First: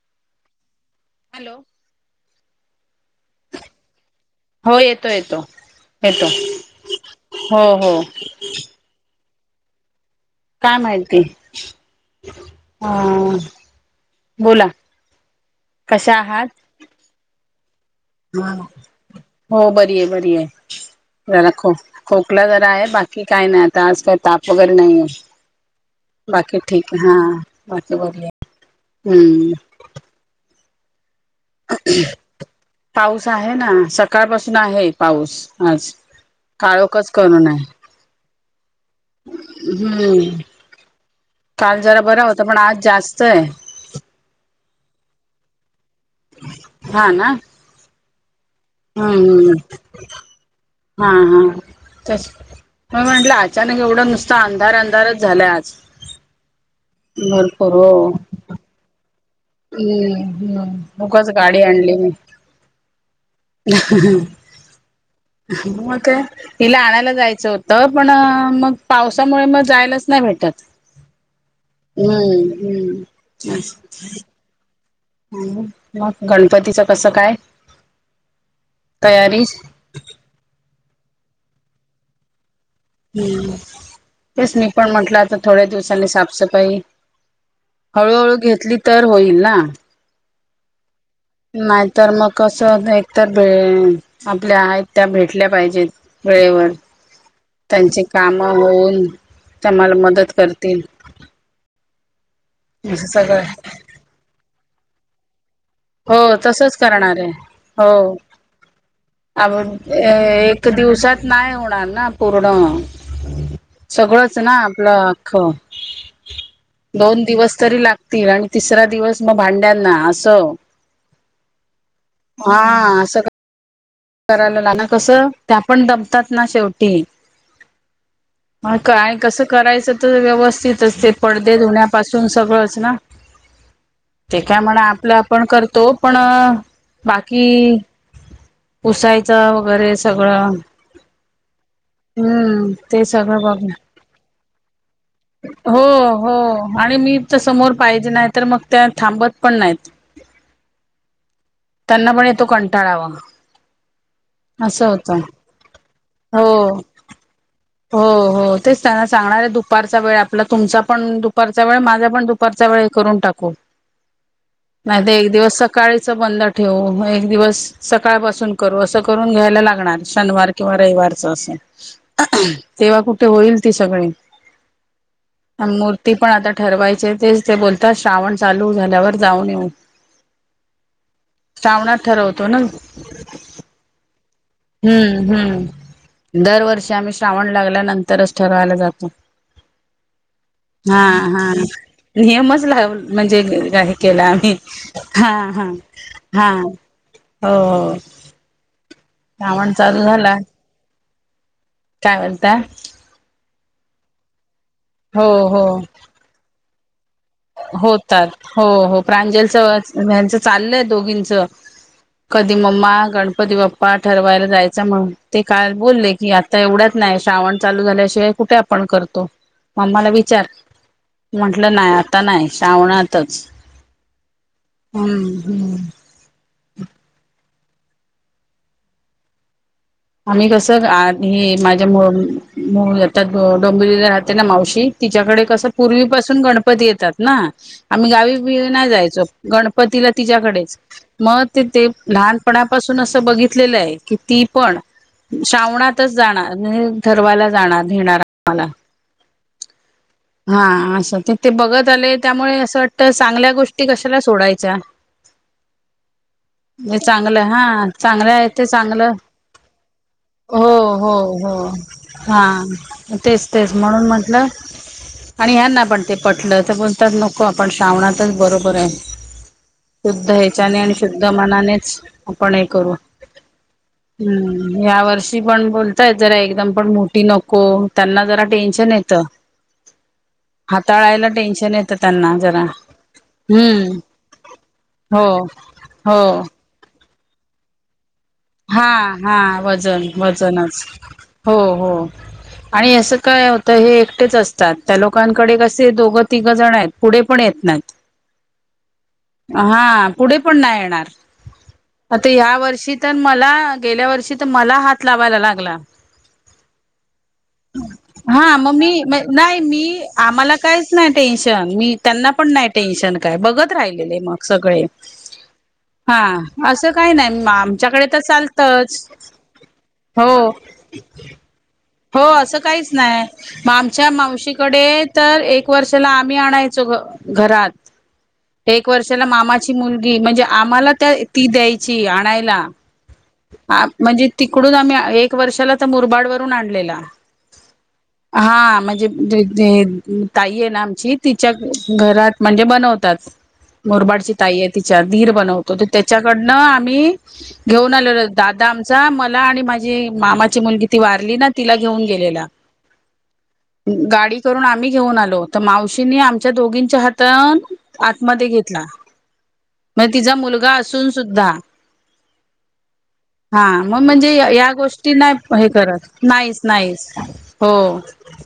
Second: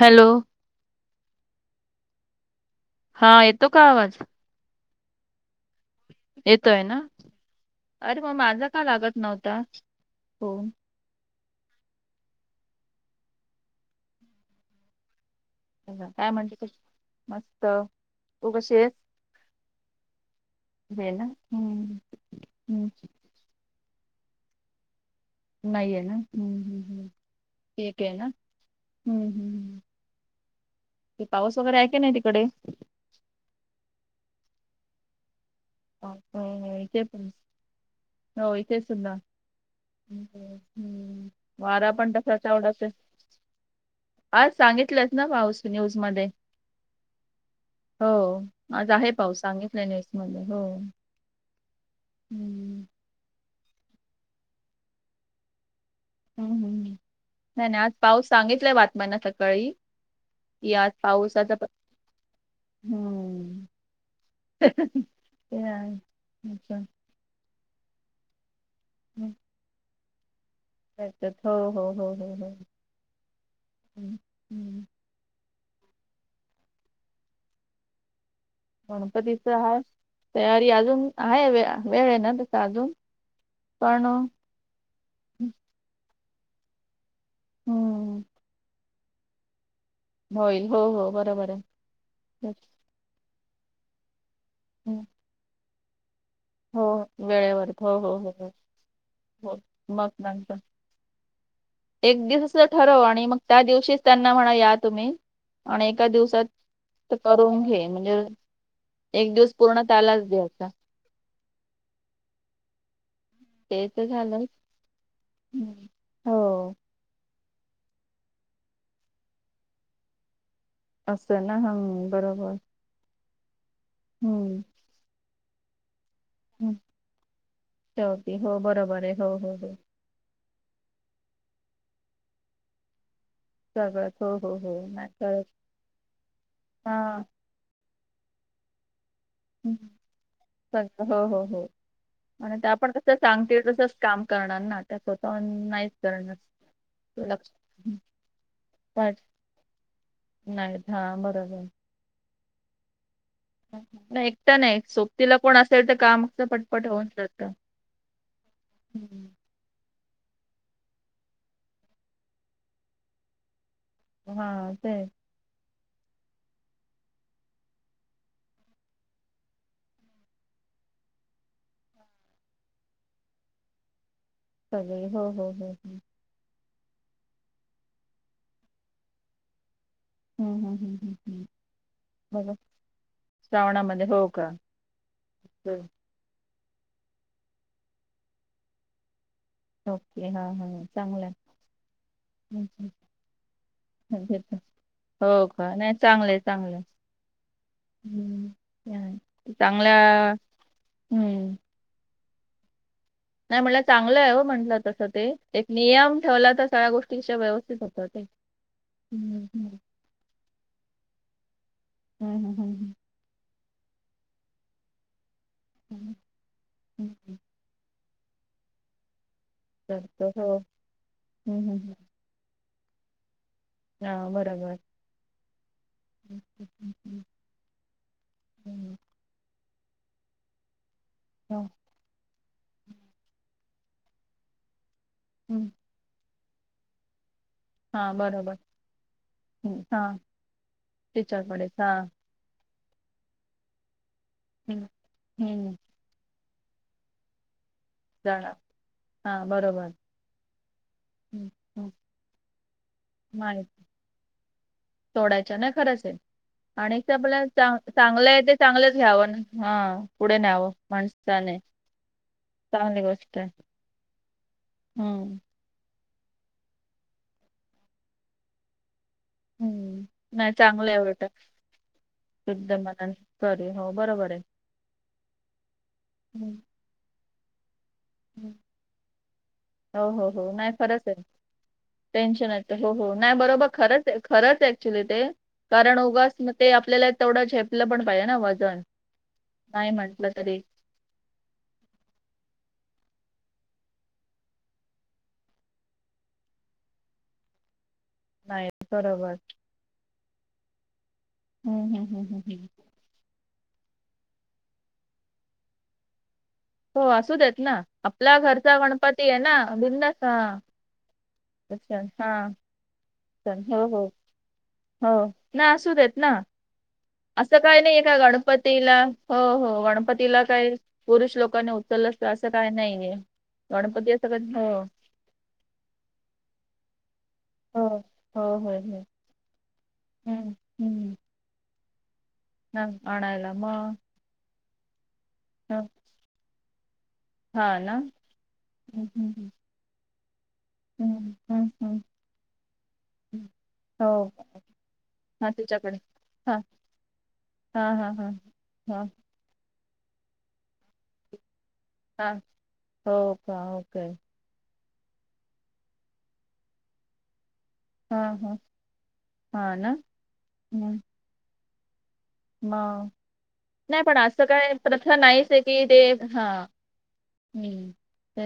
Hello hello हा येतो का आवाज हो येतो येतो येतो येतोय ना हो हो अरे मग माझा का लागत नव्हता हो काय माहिती ह बोला कशा काय म्हणते कशी मस्त तू हा कशी आहेस हो बरी ये बरी ये हे ना जरा खो हम्म खोकला जरा आहे हम्म बाकी - काही नाही आता आज काय ताप वगैरे नाही ये. नाहीये ना हम्म बाकी हम्म ठीक हम्म हा बाकी ठीक आहे बरी ना ये हम्म ते पाऊस वगैरे आहे की नाही तिकडे पाऊस आहे ना सकाळपासून आहे पाऊस आज पाऊस, हो इथे काळोखच पण करून आहे. हो इथे सुद्धा हम्म हम्म काल वारा जरा पण बरा तसाच होता आज तेवढाच ये. जास्त आहे आज सांगितलत ना पाऊस न्यूज मध्ये हा ना हो आज आहे पाऊस हम्म सांगितलंय न्यूज मध्ये हो हम् हा हा तस हम्म म म्हंटल आज अचानक एवढं नुसता अंधार अंधारच झालंय आज ह् नाही भरपूर नाही हो आज पाऊस सांगितलाय बातम्यांना तर हम्म हम्म उगाच गाडी आणली मी ह ह मग काय हिला आणायला जायचं होतं. तर पण मग हम्म. पावसामुळे मग जायलाच नाही भेटत त्याच्यात हो हो हो हो हम्म हम्म हम् ह मग गणपतीचं कसं काय तयारी गणपतीच हा तयारी अजून आहे व वेळ ये ना तसा अजून. हम् पण तेच मी पण म्हंटलं आता थोड्या दिवसांनी साफसफाई हम्म हळूहळू घेतली तर होईल ना होईल हो हो ब नाहीतर मग कसं एकतर भे आपल्या आहेत हम्म. त्या भेट उठल्या पाहिजेत वेळेवर हो वेळेवर हो त्यांची हो हो हो कामं होऊन हो त्या मला मग मदत नंतर करतील एक दिवसं ठरव, असं आणि मग सगळं त्या दिवशीच त्यांना म्हणा या तुम्ही आणि एका हो दिवसात तसंच त्त करणार आहे करून घे हो म्हणजे एक दिवस पूर्ण त्यालाच दयून टाक. नाय होणार ना पूर्ण. ते तर सगळंच झालं ना आपलं अक्ख हम्म. हो दोन दिवस तरी लागतील आणि तिसरा दिवस मग भांड्यांना असं. असं ना? हं हाआ, सगळं हम्म करायला ना कसं? त्या पण दपतात ना हं. शेवटी. शेवटी हो पण बरोबर आहे काय हो कसं हो हो करायचं तर व्यवस्थित असते पडदे धुण्यापासून सगळंच ना? सगळंच हो ते हो काय हो म्हणा नाही आपलं तर आपण करतो पण हा बाकीई पुसायचं हं. वगेरे सगळं सगळं हो हो हो आणि हं, आपण ते कसं सगळं बघ, सांगतील तसंच काम करणार ना त्या स्वतःहून हो नाहीच हो करणार आणि मी तस लक्ष समोर हं. पाहिजे नाही तर मग त्या थांबत पण नाहीत नाहीत. हा, बरोबर. त्यांना पण येतो कंटाळा वा न एकटं नाही, सोबतीला कोण असेल तर काम हो पटपट होऊन जातं. हो हो, तेच त्यांला हं. सांगणारे तू पारचा वेळ आपला तुमचा पण दुपारचा वेळ माझा पण दुपारचा वेळे करून टाकू. हा ते नाही त एक दिवस सकाळीचं बंद ठेव, म एक दिवस सकाळपासून करू, असं करून घ्यायला लागणार शनवार किंवा रैवारचं असं. अअखह तेव्हा कुठे होईल ती सगळे [unintelligible] होहो हो. पणआता ठरवायचे तेच ते बोलतात श्रावण चालू झाल्यावर जाऊन येऊ. हम्म हम्म हम्म हम्म श्रावणात ठरवतो ना? श्रावणामधे हो का? हं हं, दरवर्षी आम्ही श्रावण लागल्यानंतरच ठरवायला जातो. ओके हा हा चांगलं आहे हा, नियमच हं, लावून म्हणजे हे केलं हं. आम्ही. हा हो हा, का नाही चांगलंय हा चांगलंय होओ. हं चांगल्या हं काय वणता? नाही म्हटलं चांगलं आहे हो म्हंटलं तसं हो ते, हो एक नियम ठेवला तर सगळ्या गोष्टी होतात. हो हो, हम्म हम्म प्रांजलचं, यांचं चाललंय दोघींचं. हम्म कधी हम्म मम्मा हम्म गणपती बाप पा ठरवायला जायचं म्हणून ते काल बोलले हम्म, की आत्ता एवढ्यात हम्म. नाही, श्रावण चालू झाल्याशिवाय कुठे आपण करतो? मम्माला करतो विचार, हो हम्म म्हटलं हम्म नाही हम्म. आत्ता आता नाही श्रावणातच. हां बरोबर. हम्म, हम्म. ओके ह हम्म. आम्ही कसं गा हे हो माझ्या मु मु ह्याच्यात डोंबिवलीला राहते ना मावशी? तिच्याकडे कसं हम्म पूर्वीपासून गणपती येतात ना? आम्ही हा गावी बरोबर बिवी नाही जायचो. हम्म गणपतीला हा तिच्याकडेच मग ते टीचरकडेच ते हा लहान पणापासून असं बघितलेलं आहे की ती पण हम्म हम्म श्रावणातच जाणार ना ठरवाला जाणार नेणार जाणार आम्हाला हा बरोबर हा असं हम्म तिथे बघत हम्म आले त्यामुळे असं वाटतं चांगल्या माहित गोष्टी कशाला सोडायच्या सोडायच्या नाय खरंच आहे आणि तर आपल्या चां चांगलं आहे ते चांगलंच घ्यावं हा पुढे न्यावं हो हो माणसाने हो हा चांगली तेच तेच म्हणून म्हटलं हम्म स्त्रियांना पण ते पटलं तर बोलतात नको आपण श्रावणातच बरोबर आहे हं. शुद्ध नाही ह्याच्याने चांगलं आणि आहे शुद्ध उलट मनानेच आपण हे शुद्ध करू मनाने करू. हो बरोबर आहे. हम्म या वर्षी पण बोलताय जरा हं, एकदम पण मोठी नको त्यांना जरा हं. टेन्शन येतं हो हो हो नाही खरंच आहे हाताळायला टेन्शन येतं त्यांना टेन्शन जरा येत हो हो नाही बरोबर हम्म खरंच आहे खरंच आहे ऍक्च्युली ते हो कारण हो उगाच ते आपल्याला तेवढ झेपलं पण पाहिजे ना वजन हा हा नाही वजन म्हटलं तरी वजनच हो हो आणि असं काय होतं हे एकटेच असतात त्या लोकांकडे कसे दोघं तिघं जण आहेत पुढे पण येत नाही [unintelligible] नाही बरोबर हा पुढे पण नाही येणार हं, हं, हं, आता हं, या हं. वर्षी तर मला गेल्या वर्षी तर मला हात लावायला लागला हो, असू देत ना. आपला हा घरचा मम्मी मी गणपती आहे ना नाही मी बिनधास्त. आम्हाला हां. काहीच नाही टेन्शन अच्छा मी त्यांना पण नाही टेन्शन काय चल. बघत हो, हो. राहिलेले मग सगळे हो ना हा असं काही नाही माम नाही का गणपतीला हो हो गणपतीला हो काय पुरुष लोकांनी उचलंच नाही हो असं काहीच नाही मग आमच्या असं कधी हो मावशीकडे तर एक वर्षाला आम्ही आणायचो घरात हो हो हो एक हो वर्षाला मामाची मुलगी म्हणजे हम्म, आम्हाला त्या हम्म. ती द्यायची आणायला [unintelligible] आ म्हणजे तिकडून आम्ही एक वर्षाला हा तर मुरबाड वरून आणलेला हा ना हा हम्म, म्हणजे जे हम्म, जे ताई आहेत आमची हम्म, तिच्या हम्म, हम्म, घरात म्हणजे बनवतात हम्म. हो मोरबाडची ताई आहे तिच्या दीर हा बनवतो तिच्याकडे त्याच्याकडनं हा आम्ही हा घेऊन हा हा दादा हा आमचा मला आणि माझी मामाची मुलगी ती वारली ना तिला घेऊन हा गेलेला हो का ओके गाडी करून आम्ही घेऊन आलो तर मावशीने आमच्या दोघींच्या हातात हा आतमध्ये हा घेतला हा ना मग तिचा मुलगा हम्म. असून सुद्धा मग हा मग पण म्हणजे असं या काय गोष्टी प्रथा नाहीच नाही आहे हे की ते करत हा नाहीच नाहीच हो हम्म [unintelligible]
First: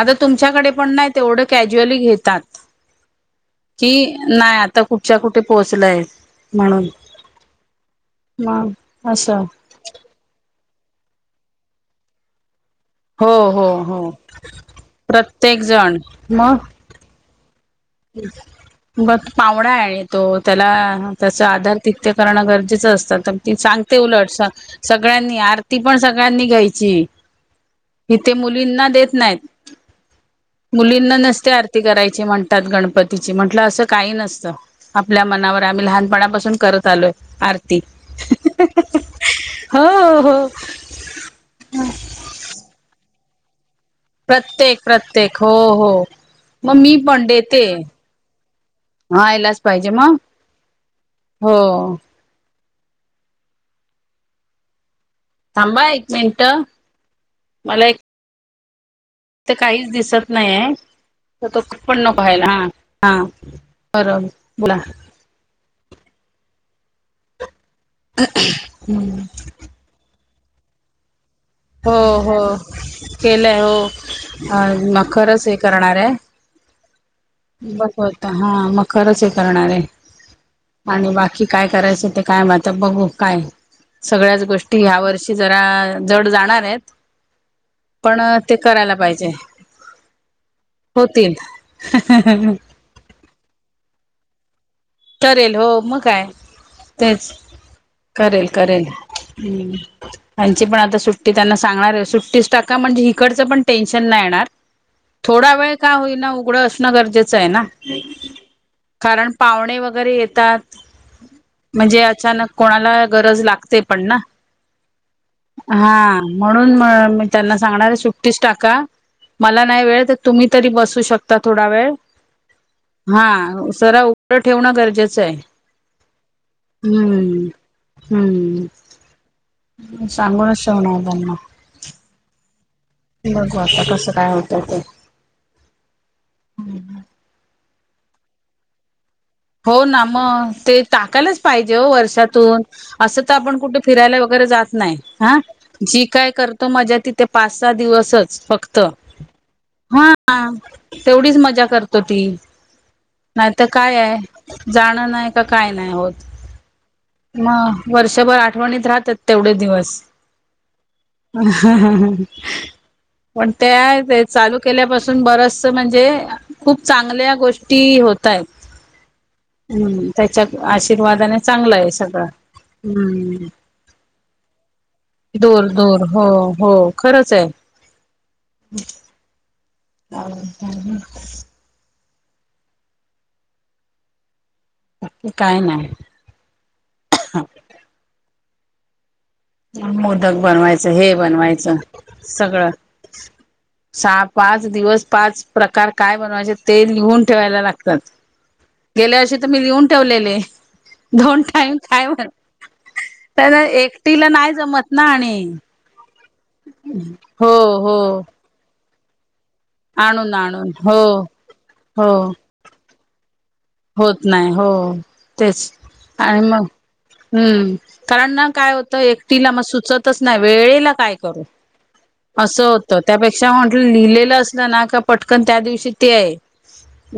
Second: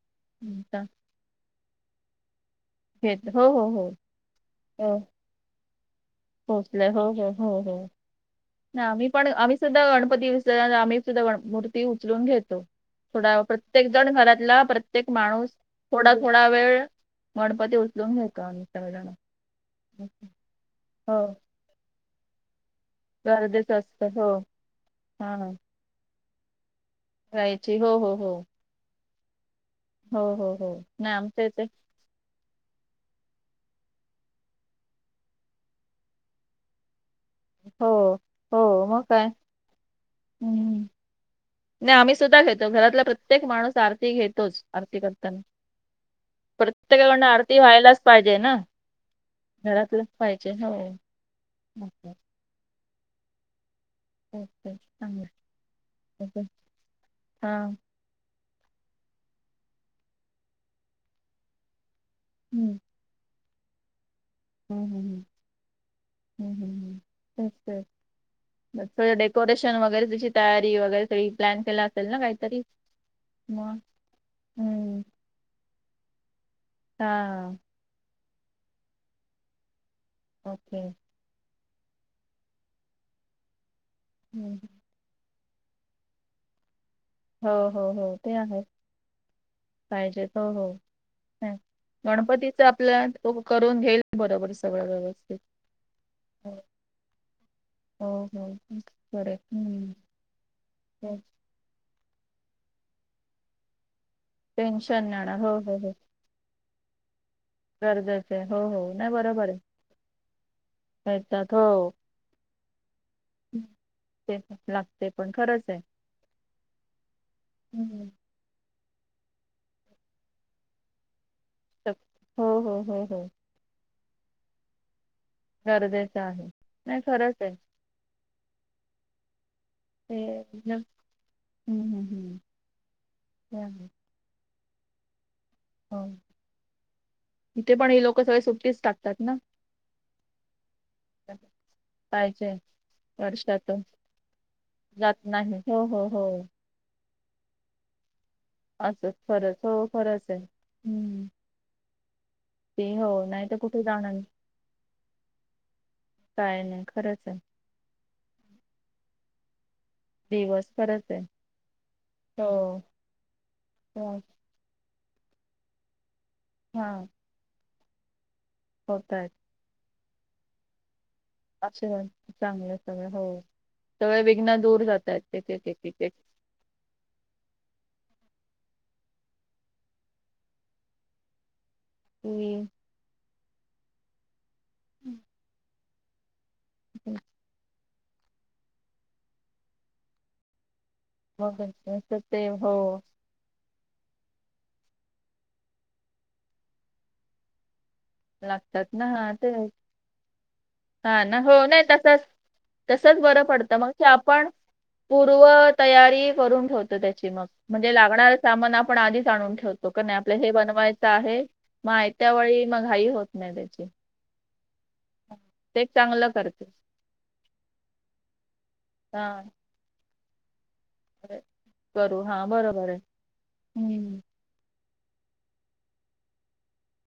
आता तुमच्याकडे हम्म. पण नाय तेवढं कॅज्युअली घेतात घेत हो हो हो कि नाही आता कुठच्या कुठे पोहोचलाय पोहचलाय हो हो हो हो मग ना मी पण असं आम्ही सुद्धा गणपती विसर्जनाला आम्ही सुद्धा गणपती मूर्ती उचलून घेतो हो थोडा हो प्रत्येक हो जण घरातला प्रत्येक माणूस थोडा थोडा वेळ गणपती उचलुन मग पावणा आहे तो. त्याला हो त्याचा आधार ते करण गरजेच असत. तर ती गरजेचं सांगते असतं उलट हो स सगळ्यांनी हा आरती ती पण सगळ्यांनी घ्यायची. जायची हो हो इथे हो मुलींना देत नाहीत. हो हो हो नाही मुलींना आमच्या नसते इथे आरती करायची म्हण तात गणपतीची. म्हटल अस काही नसत. आपल्या मनावर आम्ही लहानपणापासून करत आलोय. आरती हो हो मग काय हो हो हम्म, नाही आम्ही सुद्धा घेतो. घरातला प्रत्येक माणूस आ रती घेतोच. प्रत्येक आरती प्रत्येक करताना हो हो मग मी प्रत्येकाकडन पण आरती देते व्हायलाच पाहिजे ना. हा यायलाच पाहिजे घरातलच मग पाहिजे हो. हो ओके चांगल आहे. थांबा एक मिनट. हा मला एक तर काहीच दिसत नाही आहे. तर तो पण न पाहायला. हा हा बर हम्म हम्म हम्म हम्म हम्म हम्म तेच ते ब थोड डेकोरेशन वगैरे त्याची तयारी वगैरे सगळी प्लॅन केला हो असेल ना हो काहीतरी केलय मग हो. हम्म. मखरच हे करणार आहे. हा बस होत. हा मखरच हे करणार आहे. ओके आणि बाकी काय करायच ते काय माहिती आता बघू. काय सगळ्याच हम्म. गोष्टी ह्या वर्षी ही जरा जड जाणार आहेत. हो हो हो पण ते आहे. करायला पाहिजे पाहिजेत हो हो. होतील गणपतीच आपल्या तो करून घेईल बरोबर सगळ वेव करेल हो मग काय, तेच. हो करेल हो करेल हम्म, आमची पण आता सुट्टी त्यांना सांगणार आहे सुट्टीस टाका. म्हणजे इकडच पण टेन्शन नाही येणार. टेन्शन नाही येणार. थोडा हो वेळ हो हो का होईना, उघड असण गरजेच आहे ना. गरजेचं आहे हो हो नाही कारण बरोबर आहे पाहुणे वगैरे येतात. येतात हो म्हणजे अचानक कोणाला गरज लागते पण ना. लागते पण खर हा म्हणून म मी त्यांना सांगणार आहे हं, सुट्टी ट्टीच टाका. मला नाही वेळ तर तुम्ही तरी बसू शक ता थोडा वेळ. शक हो, हो, हो, हा हो. जरा उघड ठेवण गरजेच आहे. गरजेच आहे. नाही खरच हम्म आहे. हम्म, सांगूनच ठेवणार त्यांना. हम्म हम्म हम्म बघू आता कस काय होतय ते. हो, इथे पण हे लोक सगळे सुट्टीच टाकतात ना? हो ना मग, ते टाकायलाच पाहिजे हो पाहिजे वर्षातून. असच त आपण कुठे वर्षातून फिरायला वगैरे जात नाही. हा हो हो हो त मज्या तिथे पाच सहा दिवसच फक्त. त, असंच खरंच. हो, हा खरंच आहे. हं. तेवढीच मज्जा करतो ती. ते हो, नाही तर कुठे जाणार. जाण नाही का. काय नाही होत. काय नाही. खरंच आहे. हा, वर्षभर आठवणीत राहतात तेवढे दिवस. दिवस खरंच आहे. हं हं हं हो. पणं ते हो. हांय चालूं केल्यांपासून बरंस म्हणजे खूंप चांगल्या गोष्टी होतं आहेतं. होतांयेतं. हम्मं त्यांच्या आशीर्वादाने चांगलं आहे आशीर्वाद सगळं. चांगलं सगळं. हो. हम्मं. सगळे विघ्न दूर जातायत. एक, दूंर एक, एक, एक, दूंर एक. हो हो खरंच आहे. हां मी. कायं नांय. हं मोदक बनवायचं हे मग बनवायचं तसं ते सगळं. हो सहा पांच दिवसं पांच प्रकांर कायं बणवायचे ते लिहूंन ठेवायला लागतांत. लागतात ना गेल्यां हा वर्षी ते तरं मी लिहूंन ठेवलेले. हा ना हो नाही तसंच तसंच बरं पडतं मग ते एकटीला आपण नाहीं जमतं नां आणि. पूर्व तयारी करूंन ठेवतं त्यांची मंग हो म्हणजे हो लागणारं सामांन आपणं आधींच आणूंन ठेवतो. लोकां नाहीं आणून आपल्यां हे आणून हो बनवायचं आहे मगं आयत्यां वेळी मंग घ घाई होतं नाहीं त्यांची. होतं नाहीं हो. तेचं चांगलं आणि मंग करते हम्मं कारणं नां कायं होतं हा एकटीलां मंग सुचतं तेचं नाहीं वेळं ही लागतं कायं अरे, करूं करू हा असं बरोबर आहे होतं त्यांपेक्षा म्हटलं हम्म. लिहिलेलं असलं नां कां पटंकन त्यां दिवशी ते आहे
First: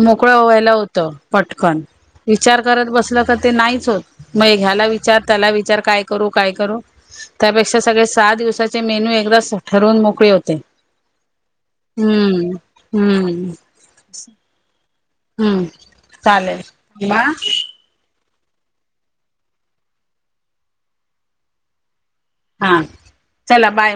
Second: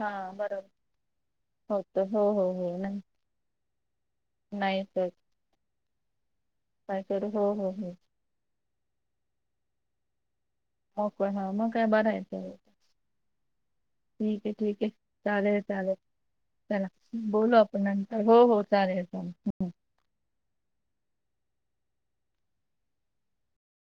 हा मोकळं बरोबर व्हांयला होतं. पटंकन होतं हो हो विचांर हो करतं नाही बसलं तरं ते नाहींच होतं मंग नाही ह्यांला तर विचांर त्यांला विचांर कांय करूं कायं करूं काय करू हो हो त्यांपेक्षा हो सगळें सहा दिवसांचे मेनू एकदाचं ठरवूंन मोकळी होते. होकं हां मंग कायं बरं आहेे. हम्मं. ठीक आहे ठीकंय चालेल चालेल चालेल बा चलां बोलूं आपणं सगळं होतां रेहेतां हां चलां बांय.